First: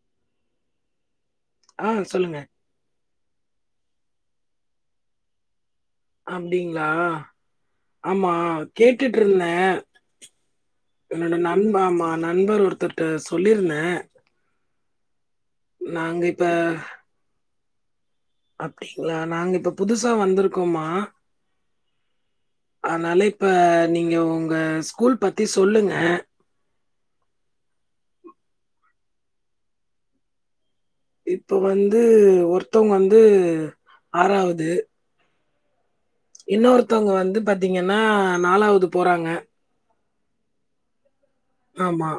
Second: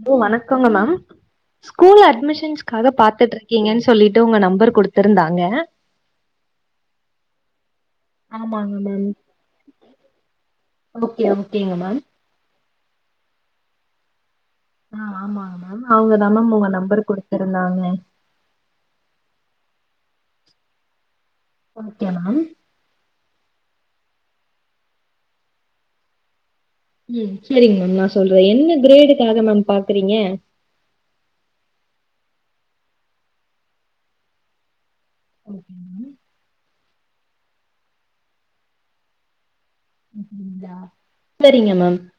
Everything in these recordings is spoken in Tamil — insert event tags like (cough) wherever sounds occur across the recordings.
ஹலோ வணக்கங்க மேம் ஆ ஸ்கூல் சொல்லுங்க. அட்மிஷன்ஸ் கத பாத்துட்டு இருக்கீங்கனு சொல்லிட்டு உங்க நம்பர் குடுத்துருந்தாங்க அப்டிங்களா ஆமா ஆமாங்க மேம் கேட்டுட்டிருந்தே ஓகே என்னோட நண்ப ஓகேங்க மேம் ஆமா நண்பர் ஒருத்தர்ட்ட சொல்லிருந்தே ஆ ஆமாங் மேம் அவுங்கதா இப்ப மேம் உங்க நம்பர் குடுத்துருந்தாங்க அப்டீங்களா நாங்க இப்ப புதுசா வந்துருக்கோமா ஓகே மேம் ஆனால இப்ப நீங்க உங்க ஸ்கூல் பத்தி சொல்லுங்க ம் சேரிங்க மேம் நா சொல்றே என்ன கிரேடுக்காக மேம் பாக்குறீங்க இப்போ வந்து ஒருத்தோவுங்க வந்து ஆறாவது ம் ம் இன்னோருத்தவுங்க வந்து பாத்தீங்கன்னா நாலாவது போறாங்க செரிங்க மேம் ஆமா.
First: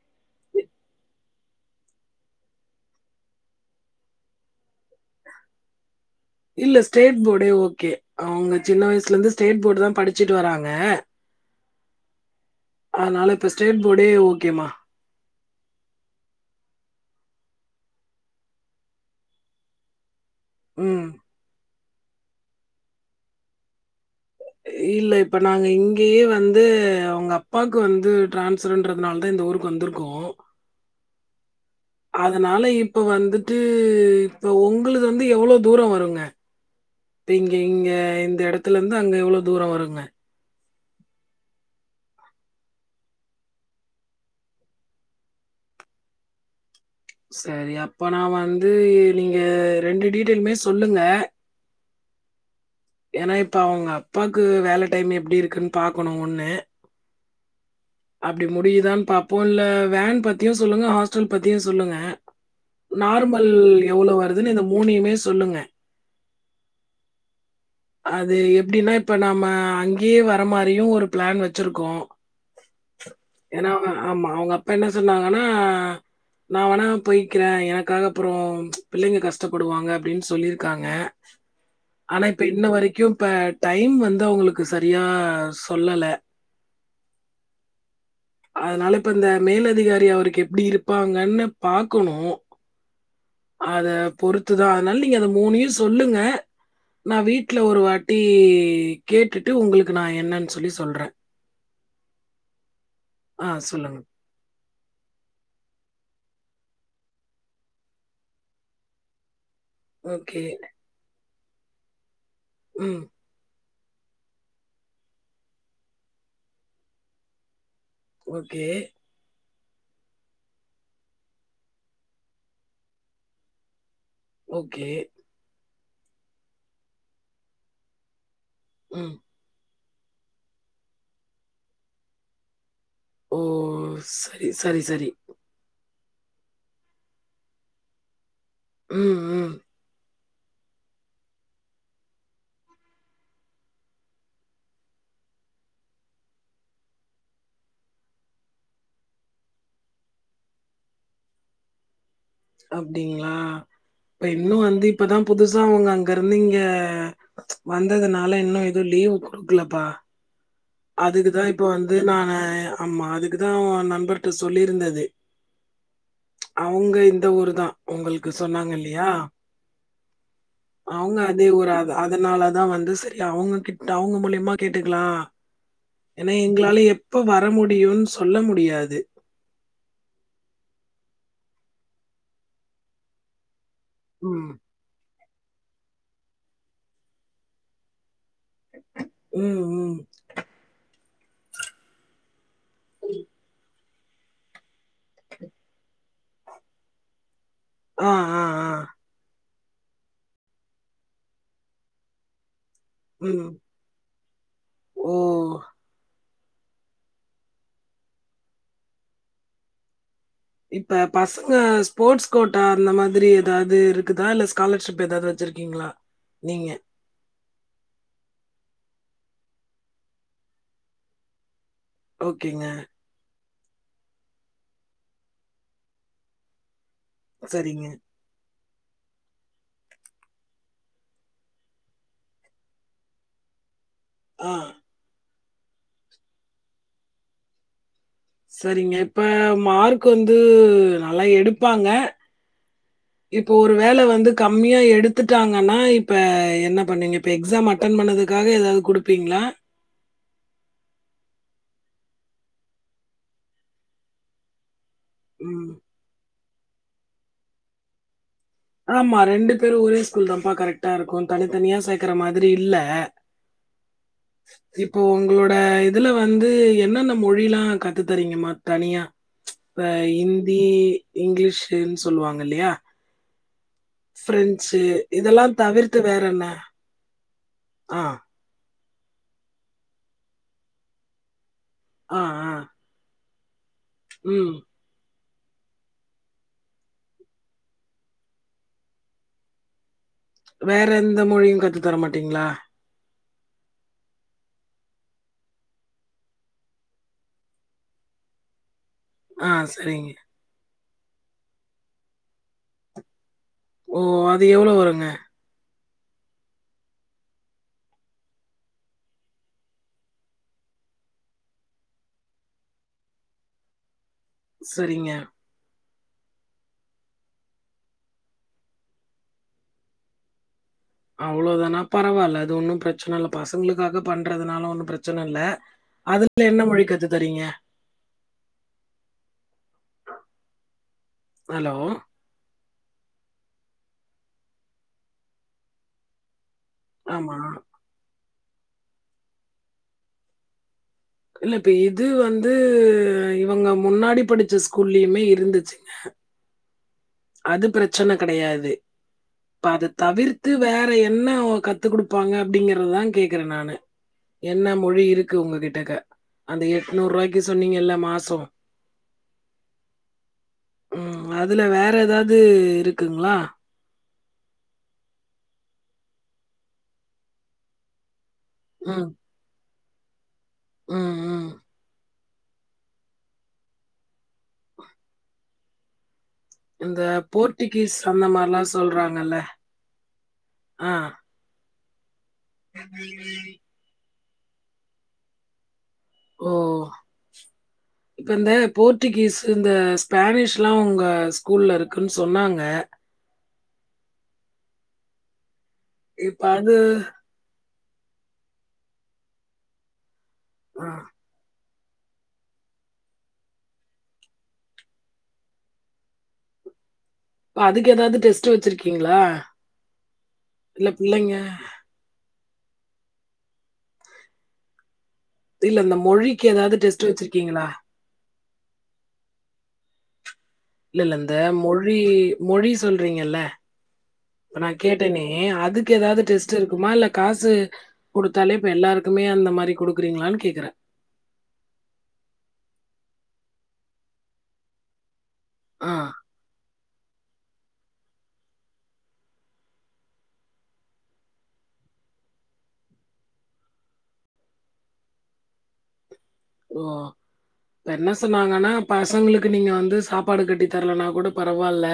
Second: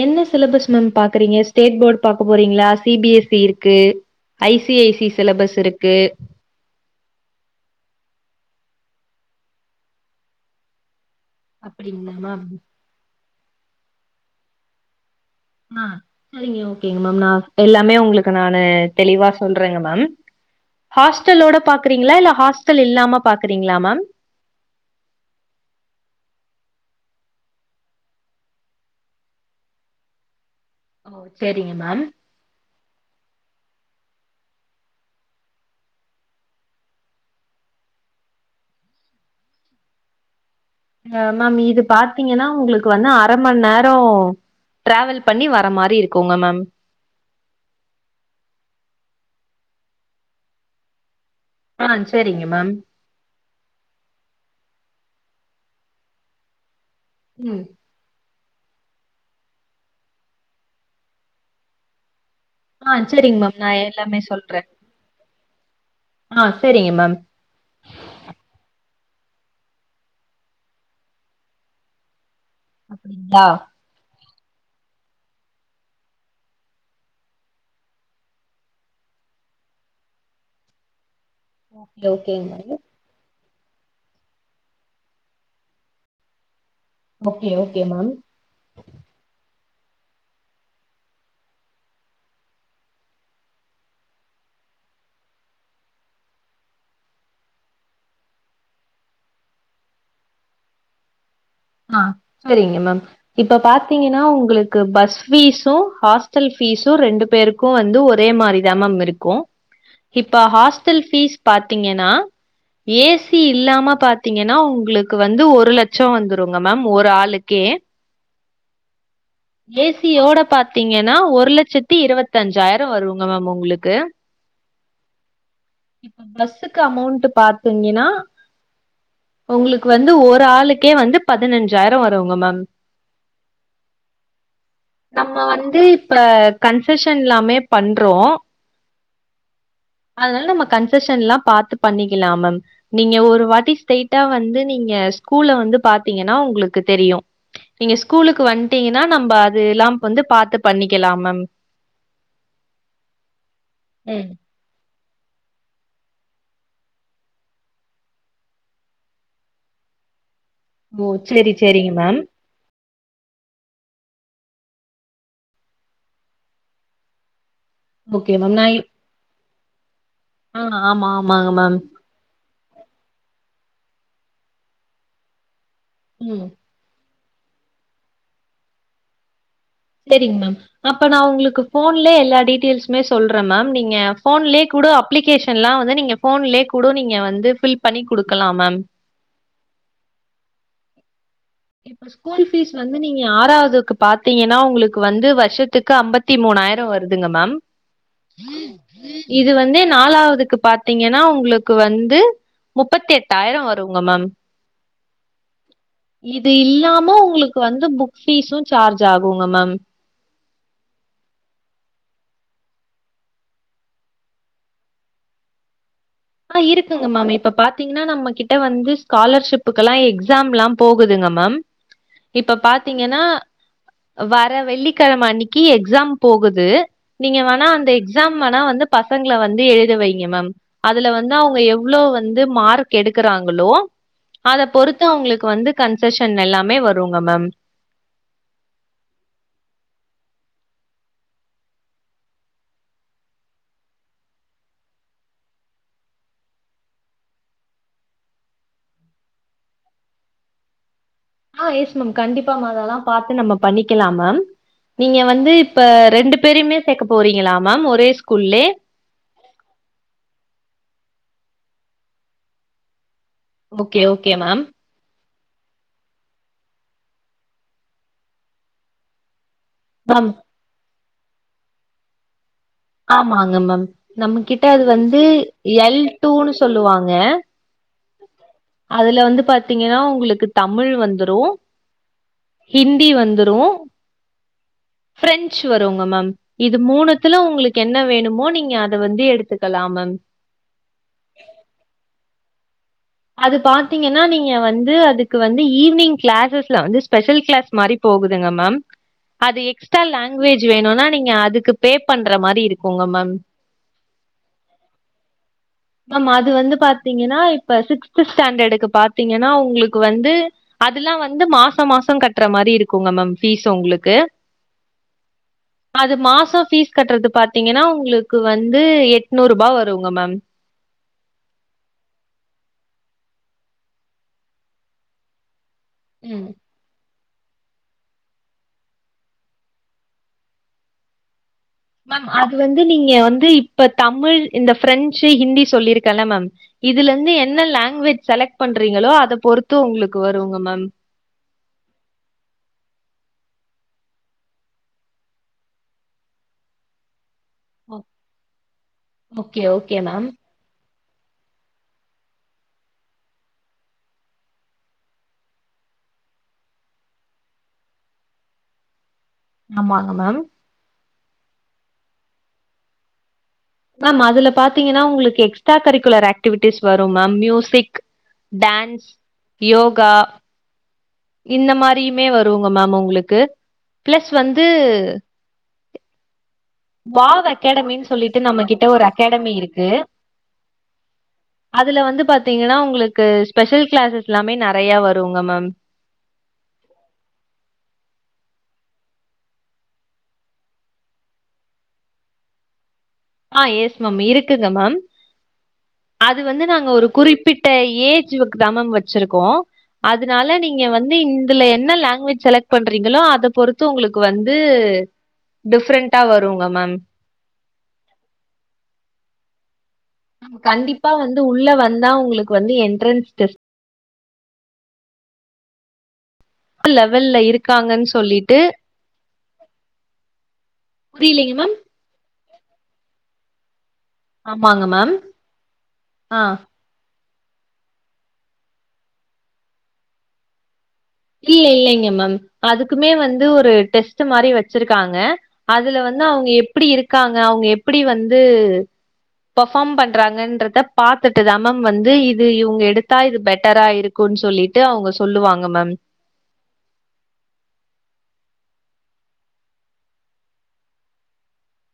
என்ன சிலபஸ் மேம் பாக்குறீங்க ஸ்டேட் போர்டு பாக்கப் போறீங்களா சி பி எஸ் இ இருக்கு I C I C syllabus இருக்கு இல்ல ஸ்டேட் போர்டே ஓகே அவுங்க சின்ன வயசுல இருந்து ஸ்டேட் போர்டு தா படிச்சுட்டு வராங்க அப்பிடிங்களா மேம் அதனாலே இப்போ ஸ்டேட் போர்டே ஓகேம்மா ஆ எல்லாமே உங்ளுக்கு நானு தெளிவா சொல்றேங்க மேம் ம். ஹாஸ்டலோட பாக்குறீங்களா இல்ல ஹாஸ்டல் இல்லாம பாக்குறீங்களா மேம் இல்ல இப்போ நாங்க இங்கேயே வந்து அவுங்க அப்பாவுக்கு வந்து ட்ரான்ஸ்ஃபர் இன்றதுனாலதா இந்த ஊருக்கு வந்துருக் சேரிங்க மேம் அதனால இப்போ வந்துட்டு இப்போ உங்ளுது வந்து எவ்ளோ தூரோ வருங்க இப்ப இங்க இங்க இந்த எடத்துல இருந்து அங்க எவ்ளோ தூர வருங்க அ மேம் இது பாத்தீங்கனா உங்ளுக்கு வந்து அர மண்நேரோ ட்ராவல் பண்ணி வர மாரி இருக்குங்க மேம் சரி அப்பனா வந்து நீங்க ரெண்டு டீட்டெயலுமே சொல்லுங்க ஆ செரிங்க மேம் ஏனா இப்ப அவுங்க அப்பாக்கு வேல டைம் எப்டி இருக்குனு பாக்கணு ஒண்ணு ம் அப்டி முடியுதானு பாப்போ இல்ல வேன் பத்தியு சொல்லுங்க ஹாஸ்டல் பத்தியு சொல்லுங்க ஆ செரிங்க நார்மல் மேம் நா எவ்ளோ எல்லாமே வருதுன்னு சொல்றே இந்த மூணையுமே சொல்லுங்க ஆ செரிங்க மேம் அது எப்டீன்னா இப்ப நாம அங்கேயே வர மாரியு ஒரு பிளான் வெச்சிருக்கோ அப்டிங்களா ஏனா அவங்க ஆமா அவங்க அப்பா என்ன சொன்னாங்கனா நா வேணா போய்க்கிறே எனக்காக அப்றோ பிள்ளைங்க கஷ்டப்படுவாங்க அப்டின்னு சொல்லிருக்காங்க ஓகேங்க (unintelligible) அதுக்கியு இப்ப டைம் வந்து அவுங்குளுக்கு சரியா சொல்லலே ஓகே ஓகே மேம் அதனால இப்ப இந்த மேலதிகாரி அவருக்கு எப்டி இருப்பாங்கன்னு பாக்கணோ அதப் பொறுத்துதா அதனால நீங்க அந்த மூணயு சொல்லுங்க நா வீட்ல ஒரு வாட்டி கேட்டுட்டு உங்குளுக்கு நா என்னன்னு சொல்லி சொல்றே ஆ செரிங்க மேம் ஆ இப்ப சொல்லுங்க. பாத்தீங்கன்னா உங்குளுக் க்கு பஸ் ஃபீஸு ஹாஸ்டல் ஃபீஸோ ரெண்டு பேருக்கோ வந்து ஒரே மாரிதா மேம் இருக்கோ இப்ப ஓகே. ஹாஸ்டல் ஃபீஸ் பாத்தீங்கனா ம். ஏ ஸ் இல்லாம பாத்தீங்கனா உங்களுக்கு வந்து ஒரு லட்சம் வந்துருங்க மேம் ஒரு ஆளுக்கே ஓகே ஏசியோட பாத்தீங்கனா ஒரு லட்சத்தி இருபத்தி அஞ்சாயிரோ வருங்க மேம் உங்களுக்கு ஓகே பஸ்ஸுக்கு அமௌண்ட் பாத்தீங்கனா ம் உங்ளுக்கு வந்து ஒரு ஆளுக்கே வந்து பதினஞ்சாயிரம் வரும்ங்க மேம் ஓ சரி சரி சரி நம்ம வந்து இப்ப கன்செஷன்ல்லாமே பண்றோ ம் ம் அதனால நம்ம கன்செஷன்ல்லா பாத்து பண்ணிக்கலா மேம் நீங்க ஒரு வாட்டி ஸ்ட்ரயிட்டா வந்து நீங்க ஸ்கூல்ல வந்து பாத்தீங்கன்னா உங்களுக்கு தெரியு நீங்க ஸ்கூலுக்கு வந்துட்டீங்கனா நம்ப அது எல்லாம் வந்து பாத்து பண்ணிக்கலாம் மேம் அப்டிங்களா இப்ப ம் இன்னு வந்து இப்பதா புதுசா ஒன்னு அங்கருந்து இங்க வந்ததுனால இன்னு எதுவு லீவு குடுக்கலபா ஓ அதுக்குதா சேரி இப்ப சேரிங்க வந்து மேம் நானு ஆமா அதுக்குதா ஓ நண்பர்ட்ட சொல்லிருந்தது அவுங்க இந்த ஊரு தா உங்களுக்கு ஓகே மேம் நா சொன்னாங்க இல்லயா ஆ ஆமா அவுங்க அதே ஆமாங்க ஊரு மேம் ஆத அதனால தா வந்து சரி அவங்க கிட்ட அவங்க மூலியமா கேட்டுக்கலா ஏனா ம் எங்களால எப்ப வர முடியுனு சொல்ல முடியாது சரிங்க மேம் அப்ப நா உங்களுக்கு ஃபோன்லே எல்லா டீட்டெய்ல்ஸுமே சொல்றே மேம் நீங்க ம். ஃபோன்லயே கூட அப்பிலிகேஷன் லா வந்து நீங்க ஃபோன்லெ கூட நீங்க வந்து பில் பண்ணி குடுக்கலா மேம் ம் உம் இப்ப ஸ்கூல் ஃபீஸ் வந்து நீங்க ஆறாவதுக்கு பாத்தீங்கனா உங்களுக்கு வந்து வருஷத்துக்கு அம்பத்தி மூணாயிரோ வருதுங்க மேம் ஆ அ இது வந்து நாலாவதுக்கு பாத்தீங்கனா உங்களுக்கு வந்து முப்பத்தெட்டாயிரம் வருங்க மேம் ஓஹ் இது இல்லாம உங்களுக்கு வந்து புக் பீஸும் சார்ஜ் ஆகுங்க மேம் இப்ப பசங்க ஸ்போர்ட்ஸ் கோட்டா அந்த மாதிரி எதாவது இருக்குதா இல்ல ஸ்காலர்ஷிப் எதாவது வச்சிருக்கீங் ங்களா ஆ இருக் மேம் இப்ப பாத்தீங்னா நம்ம கிட்ட வந்து ஸ்காலர்ஷிப்புக்கு எல்லா எக்ஸாம்லா போகுதுங்க மேம் இப்ப ஓகேங்க. பாத்தீ ஏனா வர வெள்ளிக்கிழம அன்னிக்கி எக்ஸாம் போகுது நீங்க வேணா சரிங்க. அந்த எக்ஸாம் வேணா வந்து பசங்கள வந்து எழுத வைங்க மேம் அதுல வந்து அவங்க எவ்ளோ வந்து மார்க் எடுக்கிறாங்களோ ஆ. அத பொறுத் அவங்களுக்கு வந்து கன்செஷன் எல்லாமே வருங்க மேம் சரிங்க இப்ப மார்க் வந்து நல்லா எடுப்பாங்க இப்போ ஒரு வேல வந்து கம்மியா எடுத்துட்டாங்கனா இப்ப என்ன பண்ணீங்க இப்ப எக்ஸாம் மாட் ரன் பண்ணதுக்காக ஏதாவது குடுப்பீங்ளா ஆஹ் எஸ் மேம் கண்டிப்பா மேம் அதெல்லா பாத்து நம்ம பண்ணிக்கலா மேம் நீங்க வந்து ம். இப்ப ரெண்டு பேரயுமே சேக்க போறீங்களா மேம் ஒரே ஸ்கூல்லே ஆமா ரெண்டு பேரு ஒரே ஸ்கூல் தாம்பா கரெக்ட்டா இருக்கு தனித்தனியா சேர்க்குற மாதிரி இல்ல ஓகே ஓகே மேம் இப்போ உங்களோட இதில வந்து என்னென்ன மொழிலா கத்து தறீங்கம்மா தனியா இப்ப மேம் இந்தி இங்கிலீஷுன்னு சொல்லுவாங்க இல்லையா ஆமாங்க மம் நம்ம கிட்ட பிரெஞ்சு அது வந்து இதெல்லா தவிர்த்து எல் வேற என்ன டூனு சொல்லுவாங்க ஆ அதுல வந்து பாத்தீங்கன்னா உங்குளுக்கு தமிழ் வந்துரோ ஆ ஆ ஹிந்தி வந்துரு ம் பிரெஞ்ச் வரும்வுங்க மம் இது மூணுத்துல உங்குளுக்கு என்ன வேணுமோ நீங்க அத வந்து எடுத்துக்கலா மேம் வேற எந்த மொழியு கத்து தர மாட்டீங்ளா அது பாத்தீங்கன்னா நீங்க வந்து அதுக்கு வந்து ஈவினிங் கிளாஸஸ்ல வந்து ஸ்பெஷல் கிளாஸ் மாரி போகுதுங்க மம் ஆ அது எக்ஸ்ட்ரா சரிங்க லாங்குவேஜ் வேணோனா நீங்க அதுக்கு பே பண்ற மாரி இருக்கோங்க மேம் ஓ அது எவ்வளோ வருங்க மம் அது வந்து பாத்தீங்கன்னா இப் இப்ப சிக்ஸ்த்து ஸ்டண்டடுக்கு பாத்தீங்கன்னா உங்களுக்கு வந்து அதுல்லா வந்து மாசோ மாசோ கட்டுற மாரி இருக்குங்க மம் பீஸ் உங்களுக்கு செரிங்க அது மாசோ ஃபீஸ் கட்டுறது பாத்தீங்கன்னா உங்குளுக்கு வந்து எட்நூறுபா வருங்க மேம் அவ்வளோதானா பரவால்ல அது ஒன்னு ப்ரச்சன இல்ல பசங்களுக்காக பண்றதுனால ஒன்னு ப்ரச்சன இல்ல அதுல ம் என்ன மொழி கத்து தரீங்க ஹலோ மேம் அது வந்து நீங்க வந்து இப்ப தமிழ் இந்த ஃபிரெஞ்சு ஹிந்தி சொல்லியிருக்கல்ல மேம் இதுலந்து ஆமா என்ன லங்குவேஜ் செலெக்ட் பண்றீங்களோ அத பொறுத்து உங்களுக்கு வருங்க மம் இல்ல இப்ப இது வந்து இவங்க முன்னாடி படிச்ச ஸ்கூல்லயுமே இருந்துச்சுங்க அது ஓ- பிரச்சன கெடையாது ஓகே இப்ப அத ஓகே மேம் தவிர்த் த்து வேற என்ன கத்து குடுப்பாங்க அப்படிங்கறதா கேக்குறே நானு என்ன மொழி இருக்கு உங்க கிட்டக்க அந்த எட்நூரூவாய்க்கு சொன்னீங்கல்ல மாசோ ஆமாங்க மேம் ம் அதுல வேற ஏதாது இருக்குங்ளா மம் அதுல பாத்தீங்கன்னா உங்களுக்கு எக்ஸ்ட்ரா கரிக்குலர் அக்டிவிட்டிஸ் வரும் மம் மியூசிக் டன்ஸ் ம். யோகா ம் ம். இந்த மாரியுமே வருவுங்க மம் உங்களுக்கு ப்ளஸ் வந்து இந்த வாவ் போர்ட்டுகீஸ் அகாடமின்னு அந்த சொல்லிட்டு நம்ம மாரிலாம் கிட்ட ஒரு சொல்றாங்கல்ல. அகடமி இருக்கு ஆ. அதுல வந்து பாத்தீங்கன்னா உங்களுக்கு ஸ்பெஷல் கிளாஸஸ் எல்லாமே நறைய வருங்க மம் ஓ இப்ப இந்த போர்டுகீஸு இந்த ஸ்பனிஷ்லா உங்க ஸ்கூல்ல இருக்குன் சொன்னாங்க ஆ எஸ் மம் இருக்குங்க மம் அது வந்து நாங்க ஒரு குறிப்பிட் ட ஏஜ்வுக்குதா மேம் வெச்சிருக்கோ அதுனால நீங்க ஆ. வந்து இந்துல என்ன லங்குவேஜ் செலெக்ட் பண்றீங்களோ அத பொறுத்து உங்குளுக்கு வந்து டிஃப்ரெண்டா வருங்க மேம் அதுக்கு ஏதாது டெஸ்ட்டு வச்சிருக்கீங்ளா கண்டிப்பா வந்து உள்ள வந்தா உங்குளுக்கு வந்து என்ட்ரன்ஸ் டெஸ்ட் இல்ல இந்த மொழி கு லெவல்ல இருக்காங்கன் சொல்லிட்டு இல்லல்ல இந்த புரியலீங்க மேம் மொழி மொழி சொல்றீங்கல்ல இப்ப நா ஆமாங்க மேம் கேட்டனே அதுக்கு எதாவது ஆ டெஸ்ட் இருக்குமா இல்ல காசு குடுத்தாலே இப்ப எல்லாருக்குமே அந்த மாரி குடுக்குறீங்ளான்னு கேக்குற இல்ல இல்லைங்க மேம் அதுக்குமே வந்து ஒரு டெஸ்ட் மாரி வச்ருக்காங்க ஆ அதுல வந்து அவங்க எப்டி இருக்காங்க அவங்க எப்டி வந்து பர்ஃபார்ம் பண்றாங்கன்றத பாத்துட்டு தா மேம் வந்து இது இவங்க எடுத்தா இது பெட்டரா இருக் குன்னு சொல்லிட்டு அவுங்க சொல்லுவாங்க மேம் ஓ அப்ப என்ன சொன்னாங்கன்னா பசங்களுக்கு நீங்க வந்து சாப்பாடு கட்டி தரலன்னா கூட பரவால்ல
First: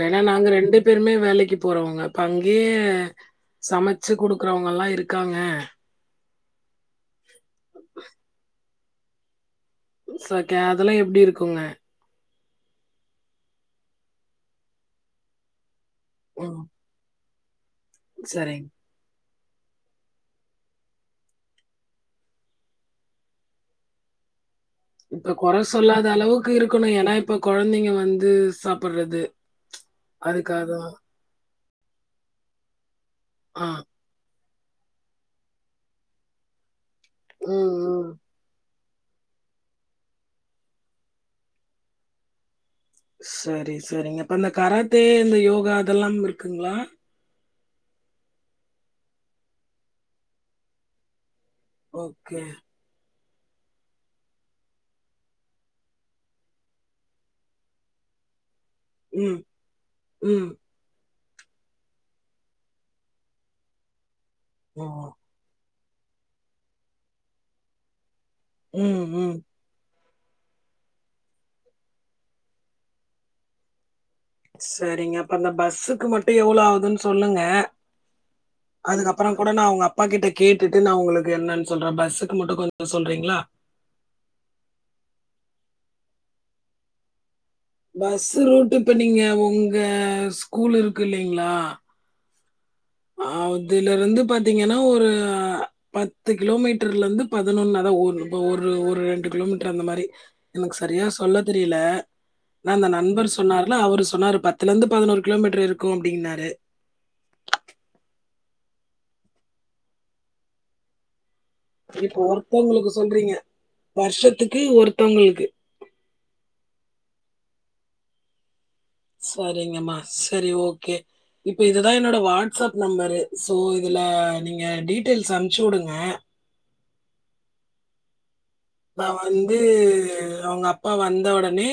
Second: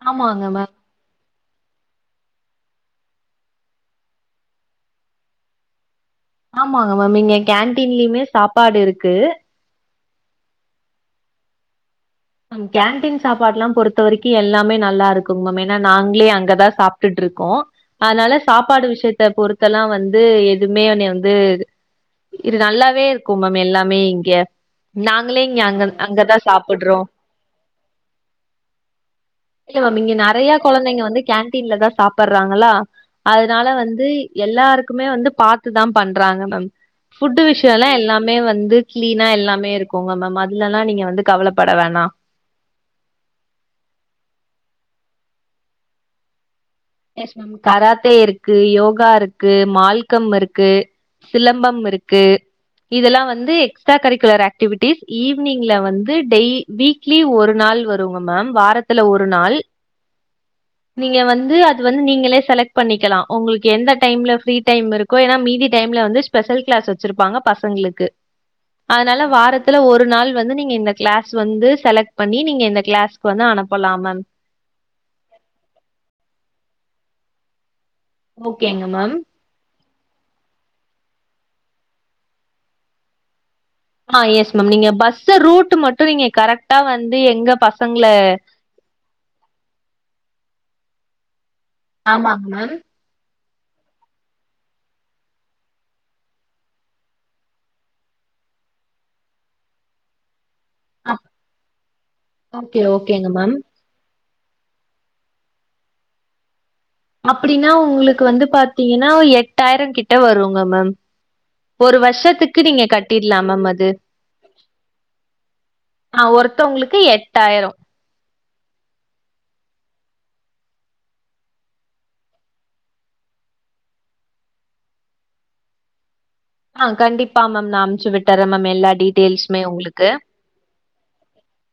வேண்ணா ஆமாங்க நாங்க மேம் ரெண்டு பேருமே வேலைக்கு போறவங்க அங்யே சமைச்சு கொடுக்குறவங்கல்லா இருக்காங்க ஆமாங்க மேம் இங்க கேன்டீன்லயுமே சாப்பாடு இருக்கு (unintelligible) அதெல்லா எப்டி இருக்குங்க கேண்டடீன் சாப்பாடுலா பொறுத்த வரைக்கு எல்லாமே நல்லா இருக்குங் மேம் ஏன்னா நாங்களே ம் அங்கதா சாப் டுட்ருக்கோ அதனால சரிங்க சாப்பாடு விஷயத்த பொறுத்தலா வந்து எதுமே என்னைய வந்து இது நல்லாவே இருக்கு மேம் எல்லாமே இங்க இப்ப நாங்களே குறை இங்க அங்க சொல்லாத அங்கதா அளவுக்கு சாப்புட்றோ இருக்கணும் ஏன்னா இப்ப கொழந்தைங்க வந்து சாப்பட்றது இல்ல மேம் இங்க நெறையா கெழந்தைங்க வந்து கேன்டீன்லதா சாப்பட்றாங்களா ஆ அதுனால வந்து எல்லாருக்குமே வந்து பாத்துதா பண்றாங்க மேம் ஃபுட்டு் ம் விஷயல்லா ம். எல்லாமே வந்து க்ளீனா எல்லாமே இருக்குங்க மேம் அதுலல்லா நீங்க வந்து கவலைப்பட வேணா சரி சரிங்கப் பா இந்த கராத்தே இந்த யோகா அதெல்லாம் இருக்குங்ளா எஸ் மேம் கராத்தே இருக்கு யோகா இருக்கு மால்கம் இருக்கு சிலம்பம் ம் இருக்கு ஓகே. இதெலா வந்து எக்ஸ்ட்ரா கரிக்குலர் ஆக்டிவிட்டிஸ் ஈவ்னிங்ல வந்து டெய் வீக் லி ஒரு நாள் வருங்க மேம் வாரத்துல ஒரு ம், நாள் ம். நீங்க வந்து அத் வந்து நீங்களே செலக்ட் பண்ணிக்கலா உங்கள்க்கு எந்த டைம்ல ஃபிரீ ஓ! டைம் இருக்கோ ஏன்னா மீதி டைம்ல வந்து ஸ்பெஷல் க்ளாஸ் வச்சிருப்பாங்க பசங்ளுக்கு ம், அதனால ம். வாரத் துல ஒரு நாள் வந்து நீங்க இந்த க்ளாஸ் வந்து செலக்ட் பண்ணி நீங்க இந்த க்ளாஸ்கு வந்து அனுப்பலா மேம் சேரிங்க அப்ப அந்த பஸ்சுக்கு மட்டு எவ்ளோ ஆவுதுன்னு சொல்லுங்க ஓகேங்க மேம் அதுக்கப்றோ கூட நா அவுங்க அப்பா கிட்ட கேட்டுட்டு நா உங்களுக்கு என்னன்னு சொல்ற பஸ்சுக்கு மட்டு கொஞ்சோ சொல்றீங்களா ஆ எஸ் மேம் நீங்க பஸ்சு ரூட் மட்டு நீங்க கரெக்டா வந்து எங்க பஸ் பஸ்ஸு ரூட்டு இப்ப நீங்க உங்க ஸ்கூல் இருக்கு இல்லைங்ளா ஆமா மேம் அதுலருந்து பாத்தீங்கனா ஒரு பத்து கிலோமீட்ருலருந்து பதினொன்னு அதா ஒரு ஒரு ரெண்டு கிலோமீட்ரு அந்த மாரி எனக்கு சரியா அப் சொல்ல தெரில நா ஓகே இந்த நண்பர் ஓகேங்க மேம் சொன்னார்னு அவரு சொன்னாரு பத்துலருந்து பதினோரு கிலோமீட்ரு இருக்கு அப்டின்னாரு அப்டின்னா உங்ளுக்கு வந்து பாத்தீங்கன்னா எட்டாயிர கிட்ட வருங்க மேம் ஒரு இப்போ வருஷத்துக்கு நீங்க ஒருத்தவங்களுக்கு சொல்றீங்க கட்டிட்லா மேம் அது வருஷத்துக்கு ஒருத்தவங்களுக்கு ஆ ஒருத்தவங்ளுக்கு எட்டாயிரோ சரிங்கம்மா சரி ஓகே இப்ப இதுதா என்னோட வாட்சப் நம்பரு சோ இதுல நீங்க டீடெய்ல்ஸ் அமுச்சு வுடுங்க ஆ கண்டிப்பா மேம் நா அமுச்சு விட் டறே மேம் எல்லா நா வந்து டீட்டெயில்ஸுமே உங்களுக்கு. அவுங்க அப்பா வந்த ஒடனே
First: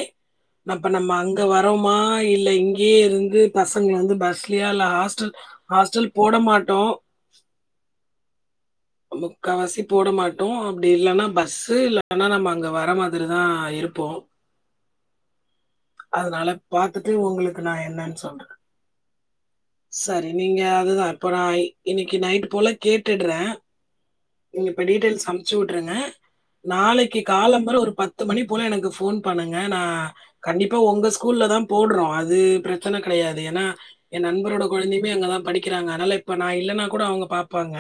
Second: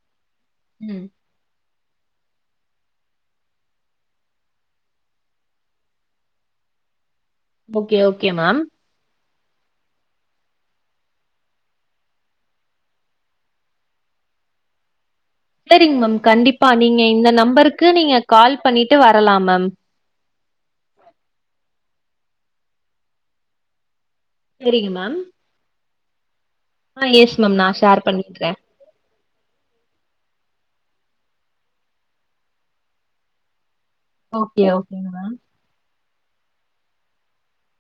அப்ப ம். நம்ம அங் வரோமா இல்ல இங்கயே இருந்து பசங்க வந்து பஸ்லயா இல்ல ஹாஸ்டல் ஹாஸ்டல் போட மாட்டோ ஓகே ஓகே மேம் முக்காவாசி போட மாட்டோ அப்டி இல்லனா பஸ்ஸு இல்லனா நம்ம அங்க வர மாரி தா இருப்போ சேரிங்க மேம் அதனால கண்டிப்பா நீங்க பாத்துட்டு இந்த உங்களுக்கு நா நம்பருக்கு நீங்க கால் பண்ணிட்டு வரலா மேம் சேரி நீங்க அதுதா இப்போ நா இன்னிக்கி நைட் போல கேட்டுற நீங்க இப்ப சரிங்க மேம். டீடெஸ் அமிச்சி உட்றுங்க ஆ நாளைக்கு எஸ் மேம். காலம்பர நான் ஒரு ஷேர் பத்து மணி பண்ணிடுறேன். போல எனக்கு போன் பண்ணுங்க நா கண்டிப்பா ஒங்க ஸ்கூல்ல தா போடுறோ அது பிரச்சன கடயாது ஏனா என் நண்பரோட ஓகே, ஓகேங்க குழந்தையுமே அங்க மேம். தா படிக்கிறாங்க அதனால இப்போ நா இல்லனா கூட அவங்க பாப்பாங்க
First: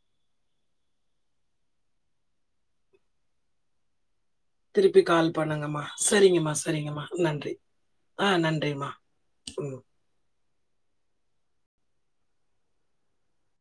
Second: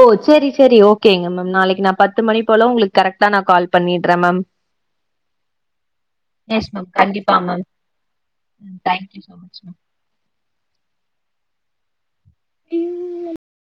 ஓ செரி செரி ஓகேங்க மேம் நாளைக்கு நா பத்து மணி போல உங்களுக்கு கரெக்டா நா கால் பண்ணிறே மேம் திருப்பி கால் பண்ணுங்கம்மா செரிங்கம்மா எஸ் மேம். செரிங்கம்மா கண்டிப்பா நன்றி மேம். ஆ ம். நன்றிமா thank you so much ma'am. ம்